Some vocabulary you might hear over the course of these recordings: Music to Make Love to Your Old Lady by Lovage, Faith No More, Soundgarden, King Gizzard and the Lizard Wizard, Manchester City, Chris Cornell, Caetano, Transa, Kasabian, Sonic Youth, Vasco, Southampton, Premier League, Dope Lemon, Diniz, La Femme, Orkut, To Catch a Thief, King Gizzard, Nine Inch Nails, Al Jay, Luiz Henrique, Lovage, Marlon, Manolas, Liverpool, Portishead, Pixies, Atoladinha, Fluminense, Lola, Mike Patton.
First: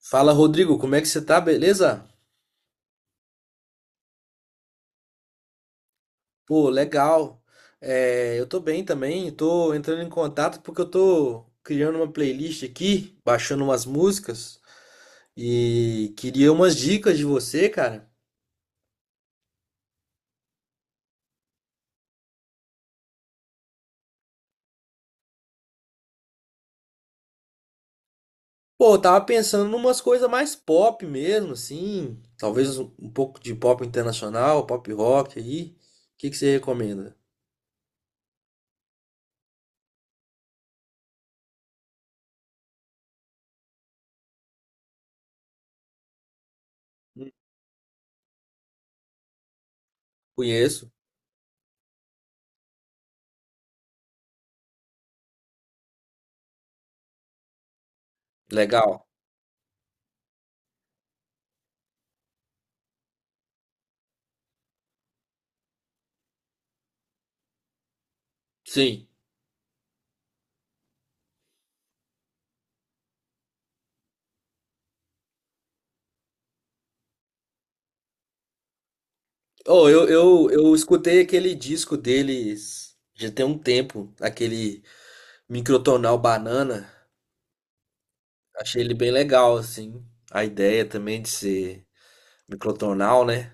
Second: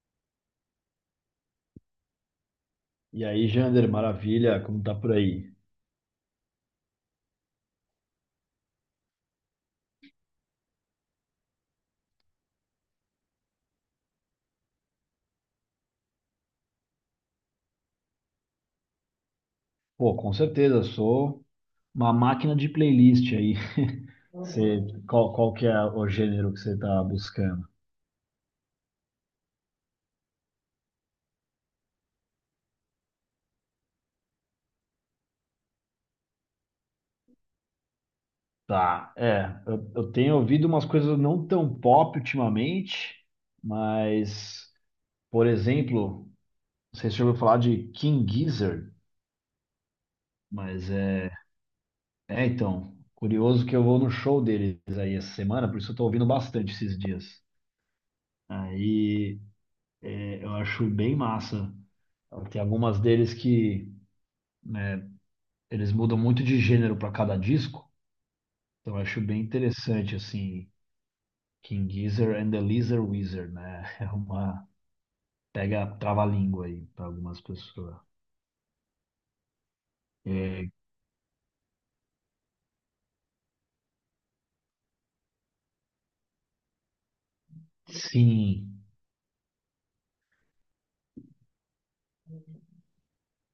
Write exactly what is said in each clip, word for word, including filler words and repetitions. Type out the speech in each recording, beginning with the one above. Fala, Rodrigo, como é que você tá? Beleza? E aí, Jander, maravilha, como tá por aí? Pô, legal. É, eu tô bem também, tô entrando em contato porque eu tô criando uma playlist aqui, baixando umas músicas e queria umas dicas de você, cara. Pô, com certeza, sou uma máquina de playlist aí. Você, qual, qual que é o gênero que você tá buscando? Pô, eu tava pensando em umas coisas mais pop mesmo, assim, talvez um um pouco de pop internacional, pop rock aí. O que que você recomenda? Tá, é, eu, eu tenho ouvido umas coisas não tão pop ultimamente, mas, por exemplo, não sei se você Hum, ouviu falar de King Gizzard, Conheço. mas é, é, então, curioso que eu vou no show deles aí essa semana, por isso eu tô ouvindo bastante esses dias. Legal. Aí, é, eu acho bem massa. Então, tem algumas deles que, né, eles mudam muito de gênero para cada disco. Então eu Sim. acho bem interessante, assim, King Gizzard and the Lizard Wizard, né? É uma. Pega trava-língua aí para algumas pessoas. Oh, eu, eu, É, eu escutei aquele disco deles já tem um tempo, aquele Microtonal Banana. sim, Achei ele bem legal, assim. A ideia também de ser microtonal, né?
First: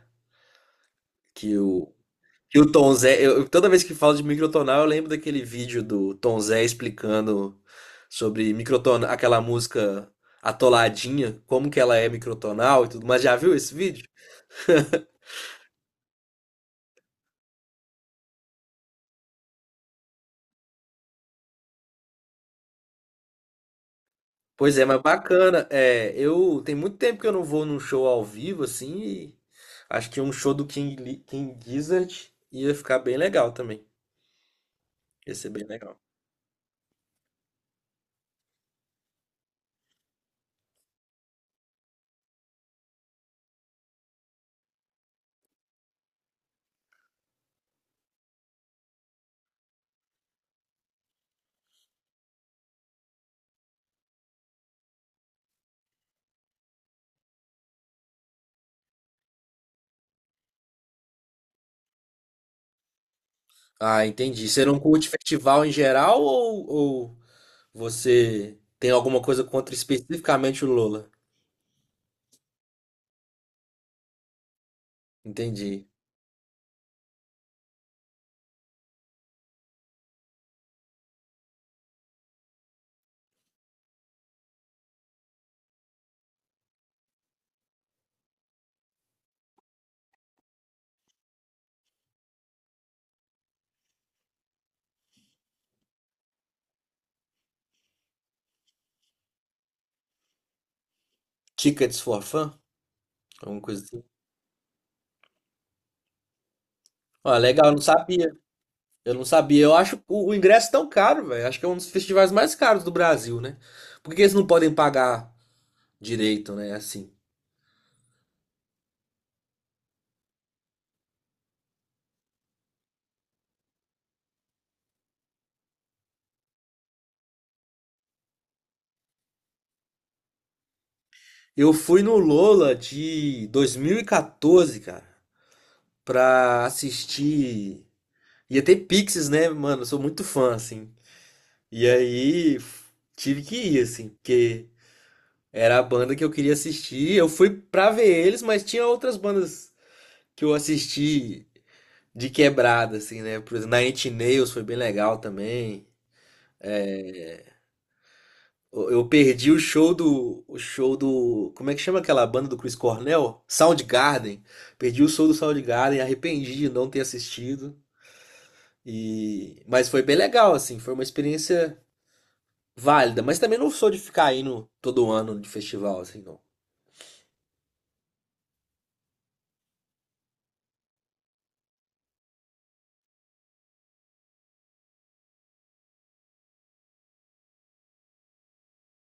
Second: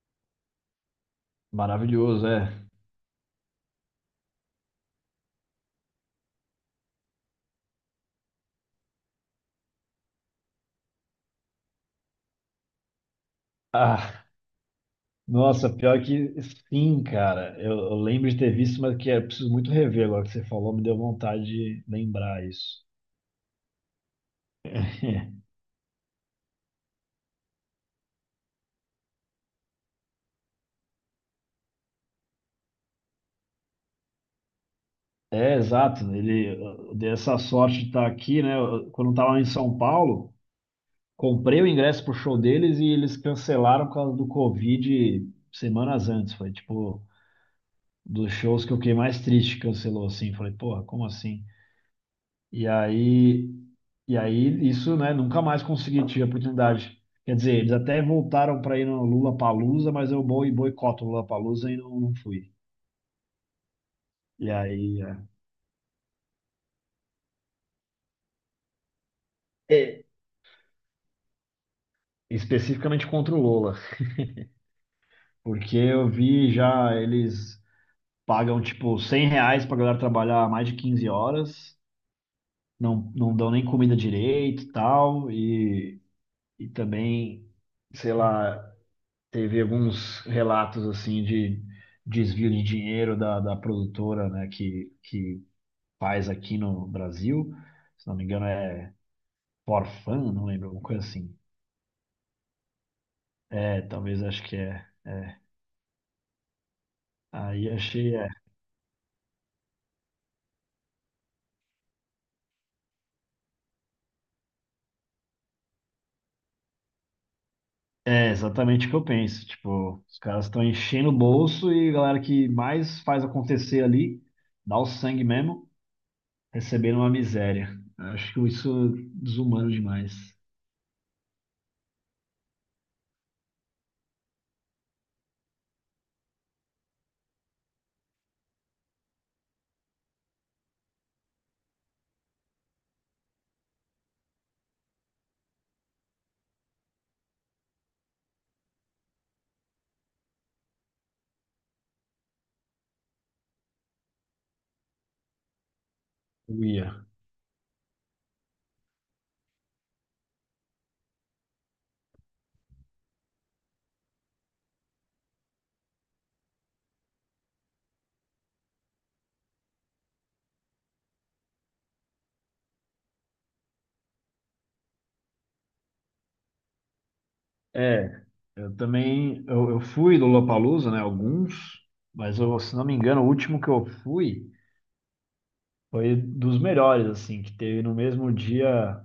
Que o, maravilhoso, é. que o Tom Zé. Eu, eu- toda vez que falo de microtonal, eu lembro daquele vídeo do Tom Zé explicando sobre microtonal, aquela música Atoladinha, como que ela é microtonal e tudo. Mas já viu esse vídeo? Ah, nossa, pior que sim, cara. Eu, eu lembro de ter visto, mas que é preciso muito rever agora que você falou, me deu vontade de lembrar isso. Pois é, mas bacana. É, eu tem muito tempo que eu não vou num show ao vivo assim, e acho que um show do King, Li- King Gizzard ia ficar bem legal também. Ia ser É, bem legal. exato. Ele eu dei essa sorte de estar aqui, né? Eu- quando eu estava em São Paulo, comprei o ingresso pro show deles e eles cancelaram por causa do Covid semanas antes. Foi tipo dos shows que eu fiquei mais triste, cancelou assim. Falei, porra, como assim? E aí, e aí isso, né? Nunca mais consegui tive a oportunidade. Quer dizer, eles até voltaram para ir no Lollapalooza, mas eu boi- boicoto o Lollapalooza e não, não fui. Ah, entendi. E Você não aí, curte é, festival em geral ou, ou você tem alguma coisa contra é. especificamente o Lola? Especificamente contra o Lola. Porque Entendi. eu vi já eles pagam tipo cem reais pra galera trabalhar mais de quinze horas, não, não dão nem comida direito e tal, e, e também, sei lá, teve alguns relatos assim de desvio de dinheiro da, da produtora, né, que, que faz aqui no Brasil, se não me engano é forfan, não lembro, alguma coisa assim. Tickets for Fun? Alguma É, coisa assim. talvez acho que é. Ah, legal, Aí eu não achei. sabia. Eu não sabia. Eu acho o, o ingresso tão caro, velho. Acho que é um dos festivais mais caros do Brasil, né? Por que eles não podem pagar direito, né? Assim. É exatamente o que eu penso. Tipo, os caras estão enchendo o bolso e a galera que mais faz acontecer ali, dá o sangue mesmo, recebendo uma miséria. Eu acho que isso é desumano demais. Eu fui no Lola de dois mil e quatorze, cara, pra assistir. Ia ter Pixies, né, mano? Eu sou muito fã, assim. E aí f- Tive que ir, assim, porque era a banda que eu queria assistir. Eu fui pra ver eles, mas tinha outras bandas que eu assisti de quebrada, assim, né? Por exemplo, Nine Inch Nails foi bem legal também. Uia. Eu eu perdi o show do. O show do. Como é que chama aquela banda do Chris Cornell? Soundgarden. Perdi o show do Soundgarden, arrependi de não ter assistido. E... mas foi bem legal, assim, foi uma experiência válida. Mas também não sou de ficar indo todo ano de festival, assim, não. É, eu também, eu, eu fui do Lollapalooza, né, alguns, mas eu, se não me engano, o último que eu fui foi dos melhores, assim, que teve no mesmo dia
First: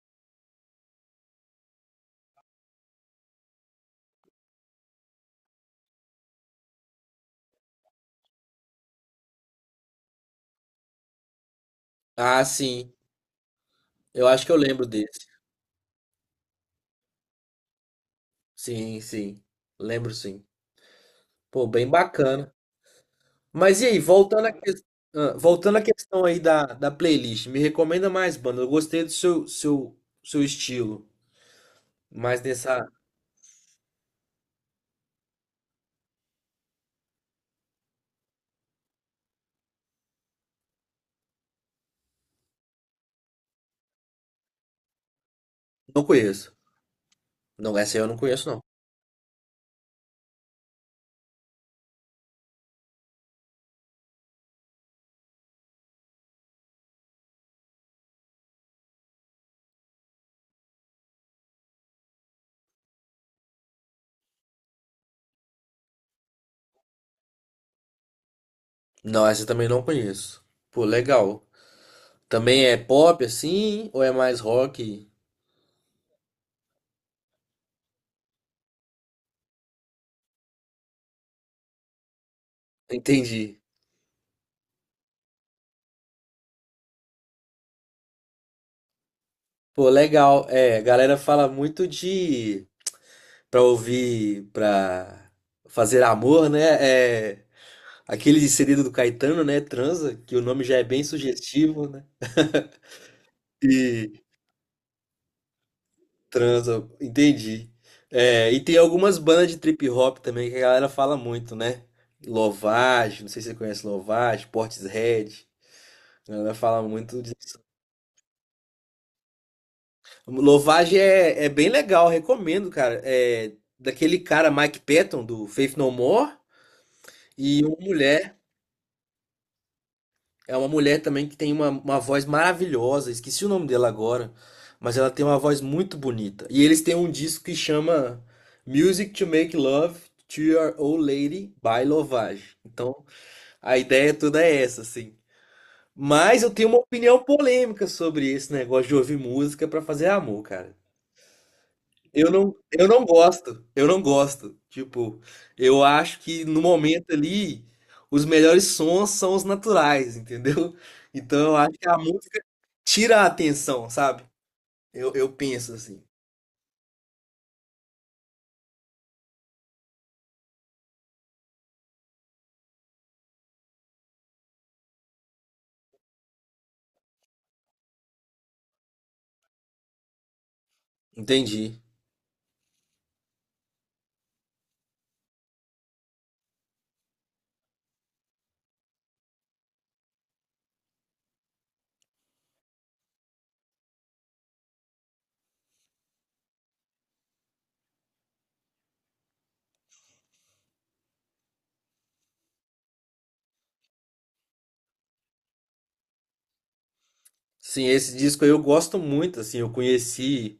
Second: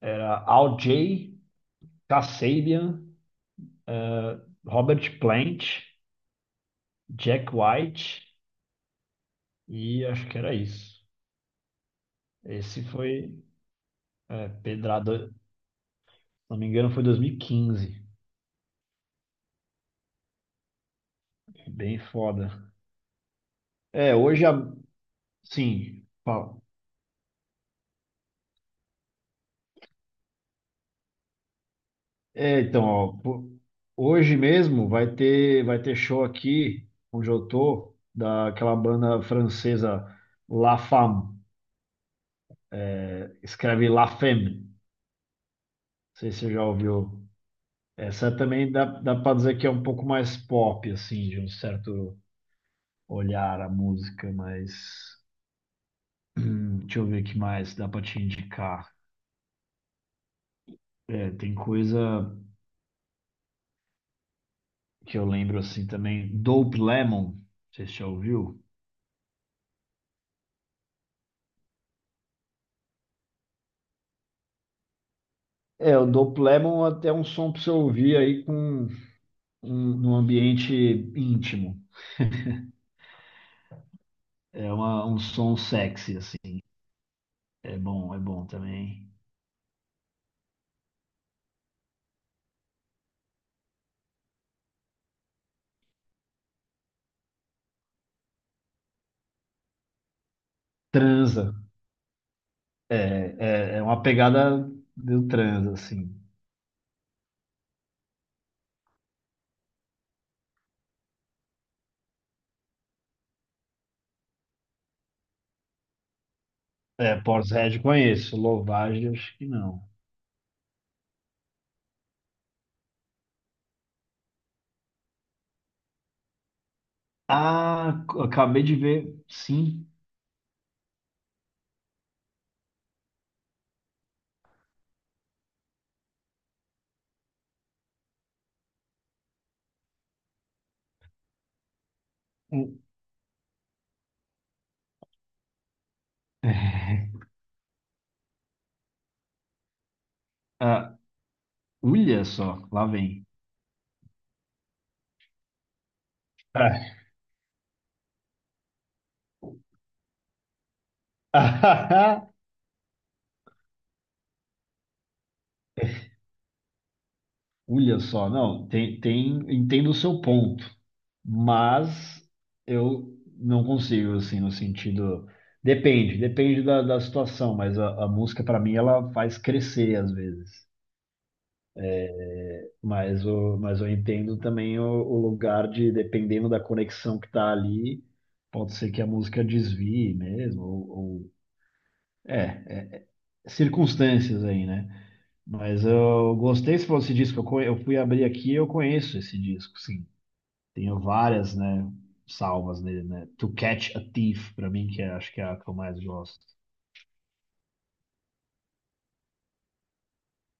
era Al Jay, Kasabian, Robert Plant, Jack White e acho que era isso. Ah, Esse sim. foi, Eu acho é, que eu lembro pedrada, desse. se não me engano, foi dois mil e quinze. Sim, sim. Lembro sim. Pô, bem Bem foda. bacana. Mas e aí, É, hoje, voltando à a... ques- ah, voltando à sim, questão aí Paulo. da, da playlist, me recomenda mais banda. Eu gostei do seu, seu, seu estilo. Mas É, então, nessa. ó, po- hoje mesmo vai ter, vai ter show aqui, onde eu tô, daquela banda francesa La Femme. É, escreve La Femme. Não Não sei se conheço. você já ouviu. Não, essa eu não Essa conheço, não. também dá, dá pra dizer que é um pouco mais pop, assim, de um certo olhar à música, mas. hum, deixa eu ver o que mais dá pra te indicar. É, tem coisa que eu lembro assim também. Dope Lemon, você já ouviu? Não, essa eu também não conheço. Pô, legal. Também é pop assim? Ou é mais rock? É, o Dope Lemon até é um som para você ouvir aí com um, num ambiente íntimo. Entendi. É uma- um som sexy, assim. É bom, é bom também. Pô, legal. É, a galera fala muito de. Pra ouvir, pra fazer amor, né? É. Aquele segredo do Caetano, né? Transa, que o nome já é bem Transa. sugestivo, né? É, é, é uma E pegada do transa, assim. Transa, entendi. É, e tem algumas bandas de trip hop também que a galera fala muito, né? Lovage, não sei se você conhece Lovage, Portishead. A galera fala É, muito de... Portishead conheço. Lovage, acho que não. Lovage é, é bem legal, recomendo, cara. É daquele cara Mike Patton do Faith No More e uma Ah, c- mulher. acabei de ver, sim. É uma mulher também que tem uma, uma voz maravilhosa, esqueci o nome dela agora, mas ela tem uma voz muito bonita. E eles têm um disco que chama Music to Make Love to Your Old Lady by Lovage. O- Então, a ideia toda é essa, assim. Mas eu tenho uma opinião polêmica sobre esse negócio de ouvir música pra fazer amor, cara. ah, olha Eu não, só, lá eu não vem. gosto, eu não gosto. Tipo, eu acho que no momento ali, os melhores sons são os naturais, entendeu? Então eu acho que a música tira a atenção, sabe? Eu, eu penso assim. Olha só, não, tem, tem, entendo o seu ponto, mas eu não consigo, assim, no sentido. Depende, depende da, da situação, mas a, a música, para mim, ela faz crescer às vezes. Entendi. Mas, o, mas eu entendo também o, o lugar de, dependendo da conexão que tá ali, pode ser que a música desvie mesmo, ou, ou- é, circunstâncias aí, né? Mas eu gostei se fosse disco, eu, co- eu fui abrir aqui eu conheço esse disco, sim. Tenho várias, né, salvas nele, né? To Catch a Thief, pra mim, que é- acho que é a que eu mais gosto. Sim, esse disco aí eu gosto muito, assim, eu conheci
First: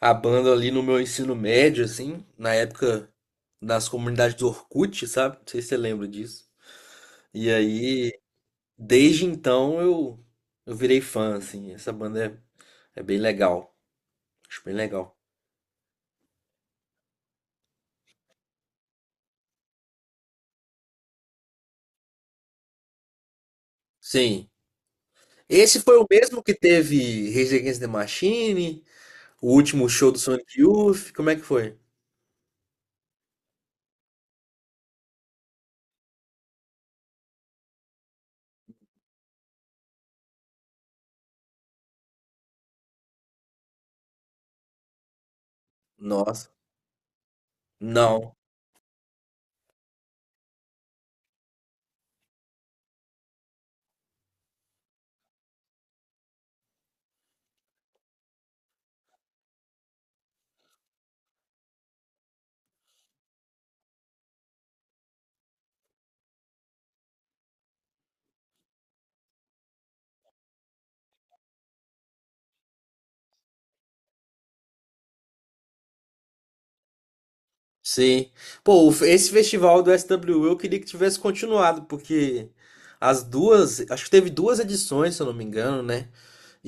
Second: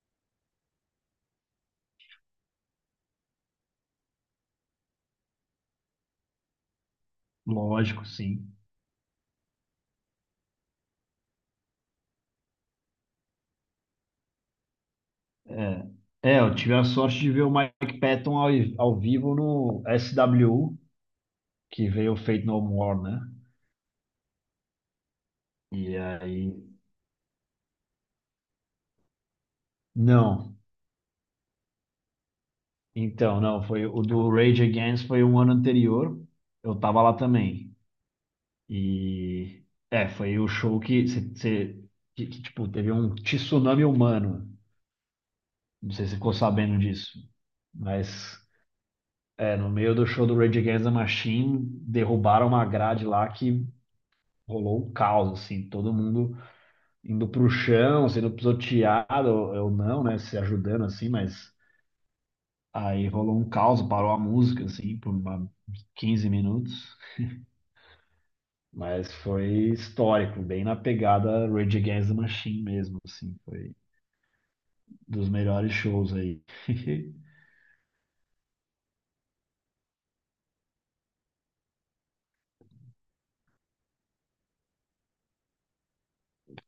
a banda ali no meu ensino médio, assim, na época das comunidades do Orkut, sabe? Não sei se você lembra disso. E Lógico, aí, sim. desde então, eu, eu virei fã, assim, essa banda é, é bem legal, acho bem legal. É, é, eu tive a sorte de ver o Mike Patton ao, ao vivo no S W U, que veio o Faith No More, né? Sim, esse foi E o mesmo que aí. teve Rage Against the Machine, o último show do Não, Sonic Youth, como é que foi? então, não, foi o do Rage Against foi um ano anterior. Eu tava lá também. E. É, foi o show que, cê- cê- que, que, tipo, teve um tsunami humano. Não sei se você ficou Nossa, sabendo disso. não. Mas é, no meio do show do Rage Against the Machine, derrubaram uma grade lá que rolou um caos, assim, todo mundo indo pro chão, sendo pisoteado, eu não, né, se ajudando assim, mas aí rolou um caos, parou a música, assim, por uma, quinze minutos. Mas foi histórico, bem na pegada Rage Against the Machine mesmo, assim, foi dos melhores shows aí. Sim. Pô, o fe- esse festival do S W U eu queria que tivesse continuado, porque as duas, acho que teve duas edições, se eu não me engano, né?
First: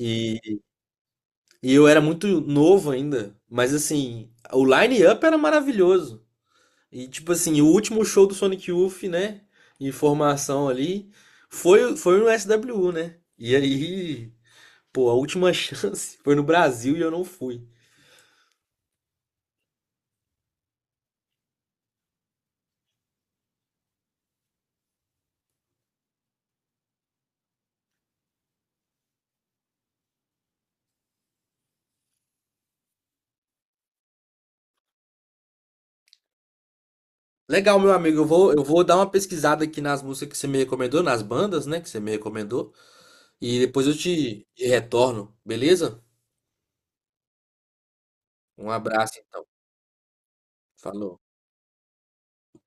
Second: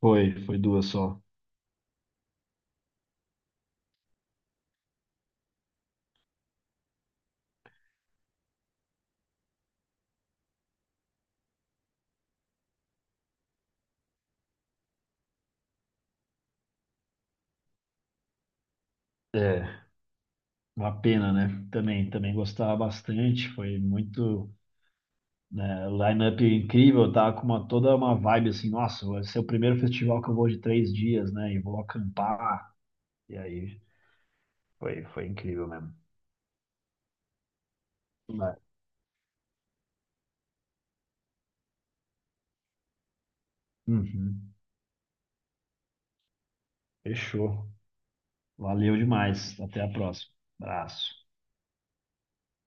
Foi, foi duas só. e eu era muito novo ainda, mas assim, o line-up era maravilhoso. E tipo assim, o último show do Sonic Youth, né? Em formação ali, foi, foi no S W U, né? E aí, pô, a última chance foi no Brasil e eu não fui. É. Uma pena, né? Também, também gostava bastante, foi muito, né, line-up incrível, tá com uma toda uma vibe assim, nossa, vai ser o primeiro festival que eu vou de três dias, né? E vou acampar. E aí, foi, foi incrível mesmo. Legal, meu amigo. Eu vou, Mas- eu vou dar uma pesquisada aqui nas músicas que você me recomendou, nas bandas, né, que você me recomendou, e depois eu te uhum. retorno, beleza? Fechou. Um Valeu abraço, então. demais. Até a próxima. Abraço. Falou.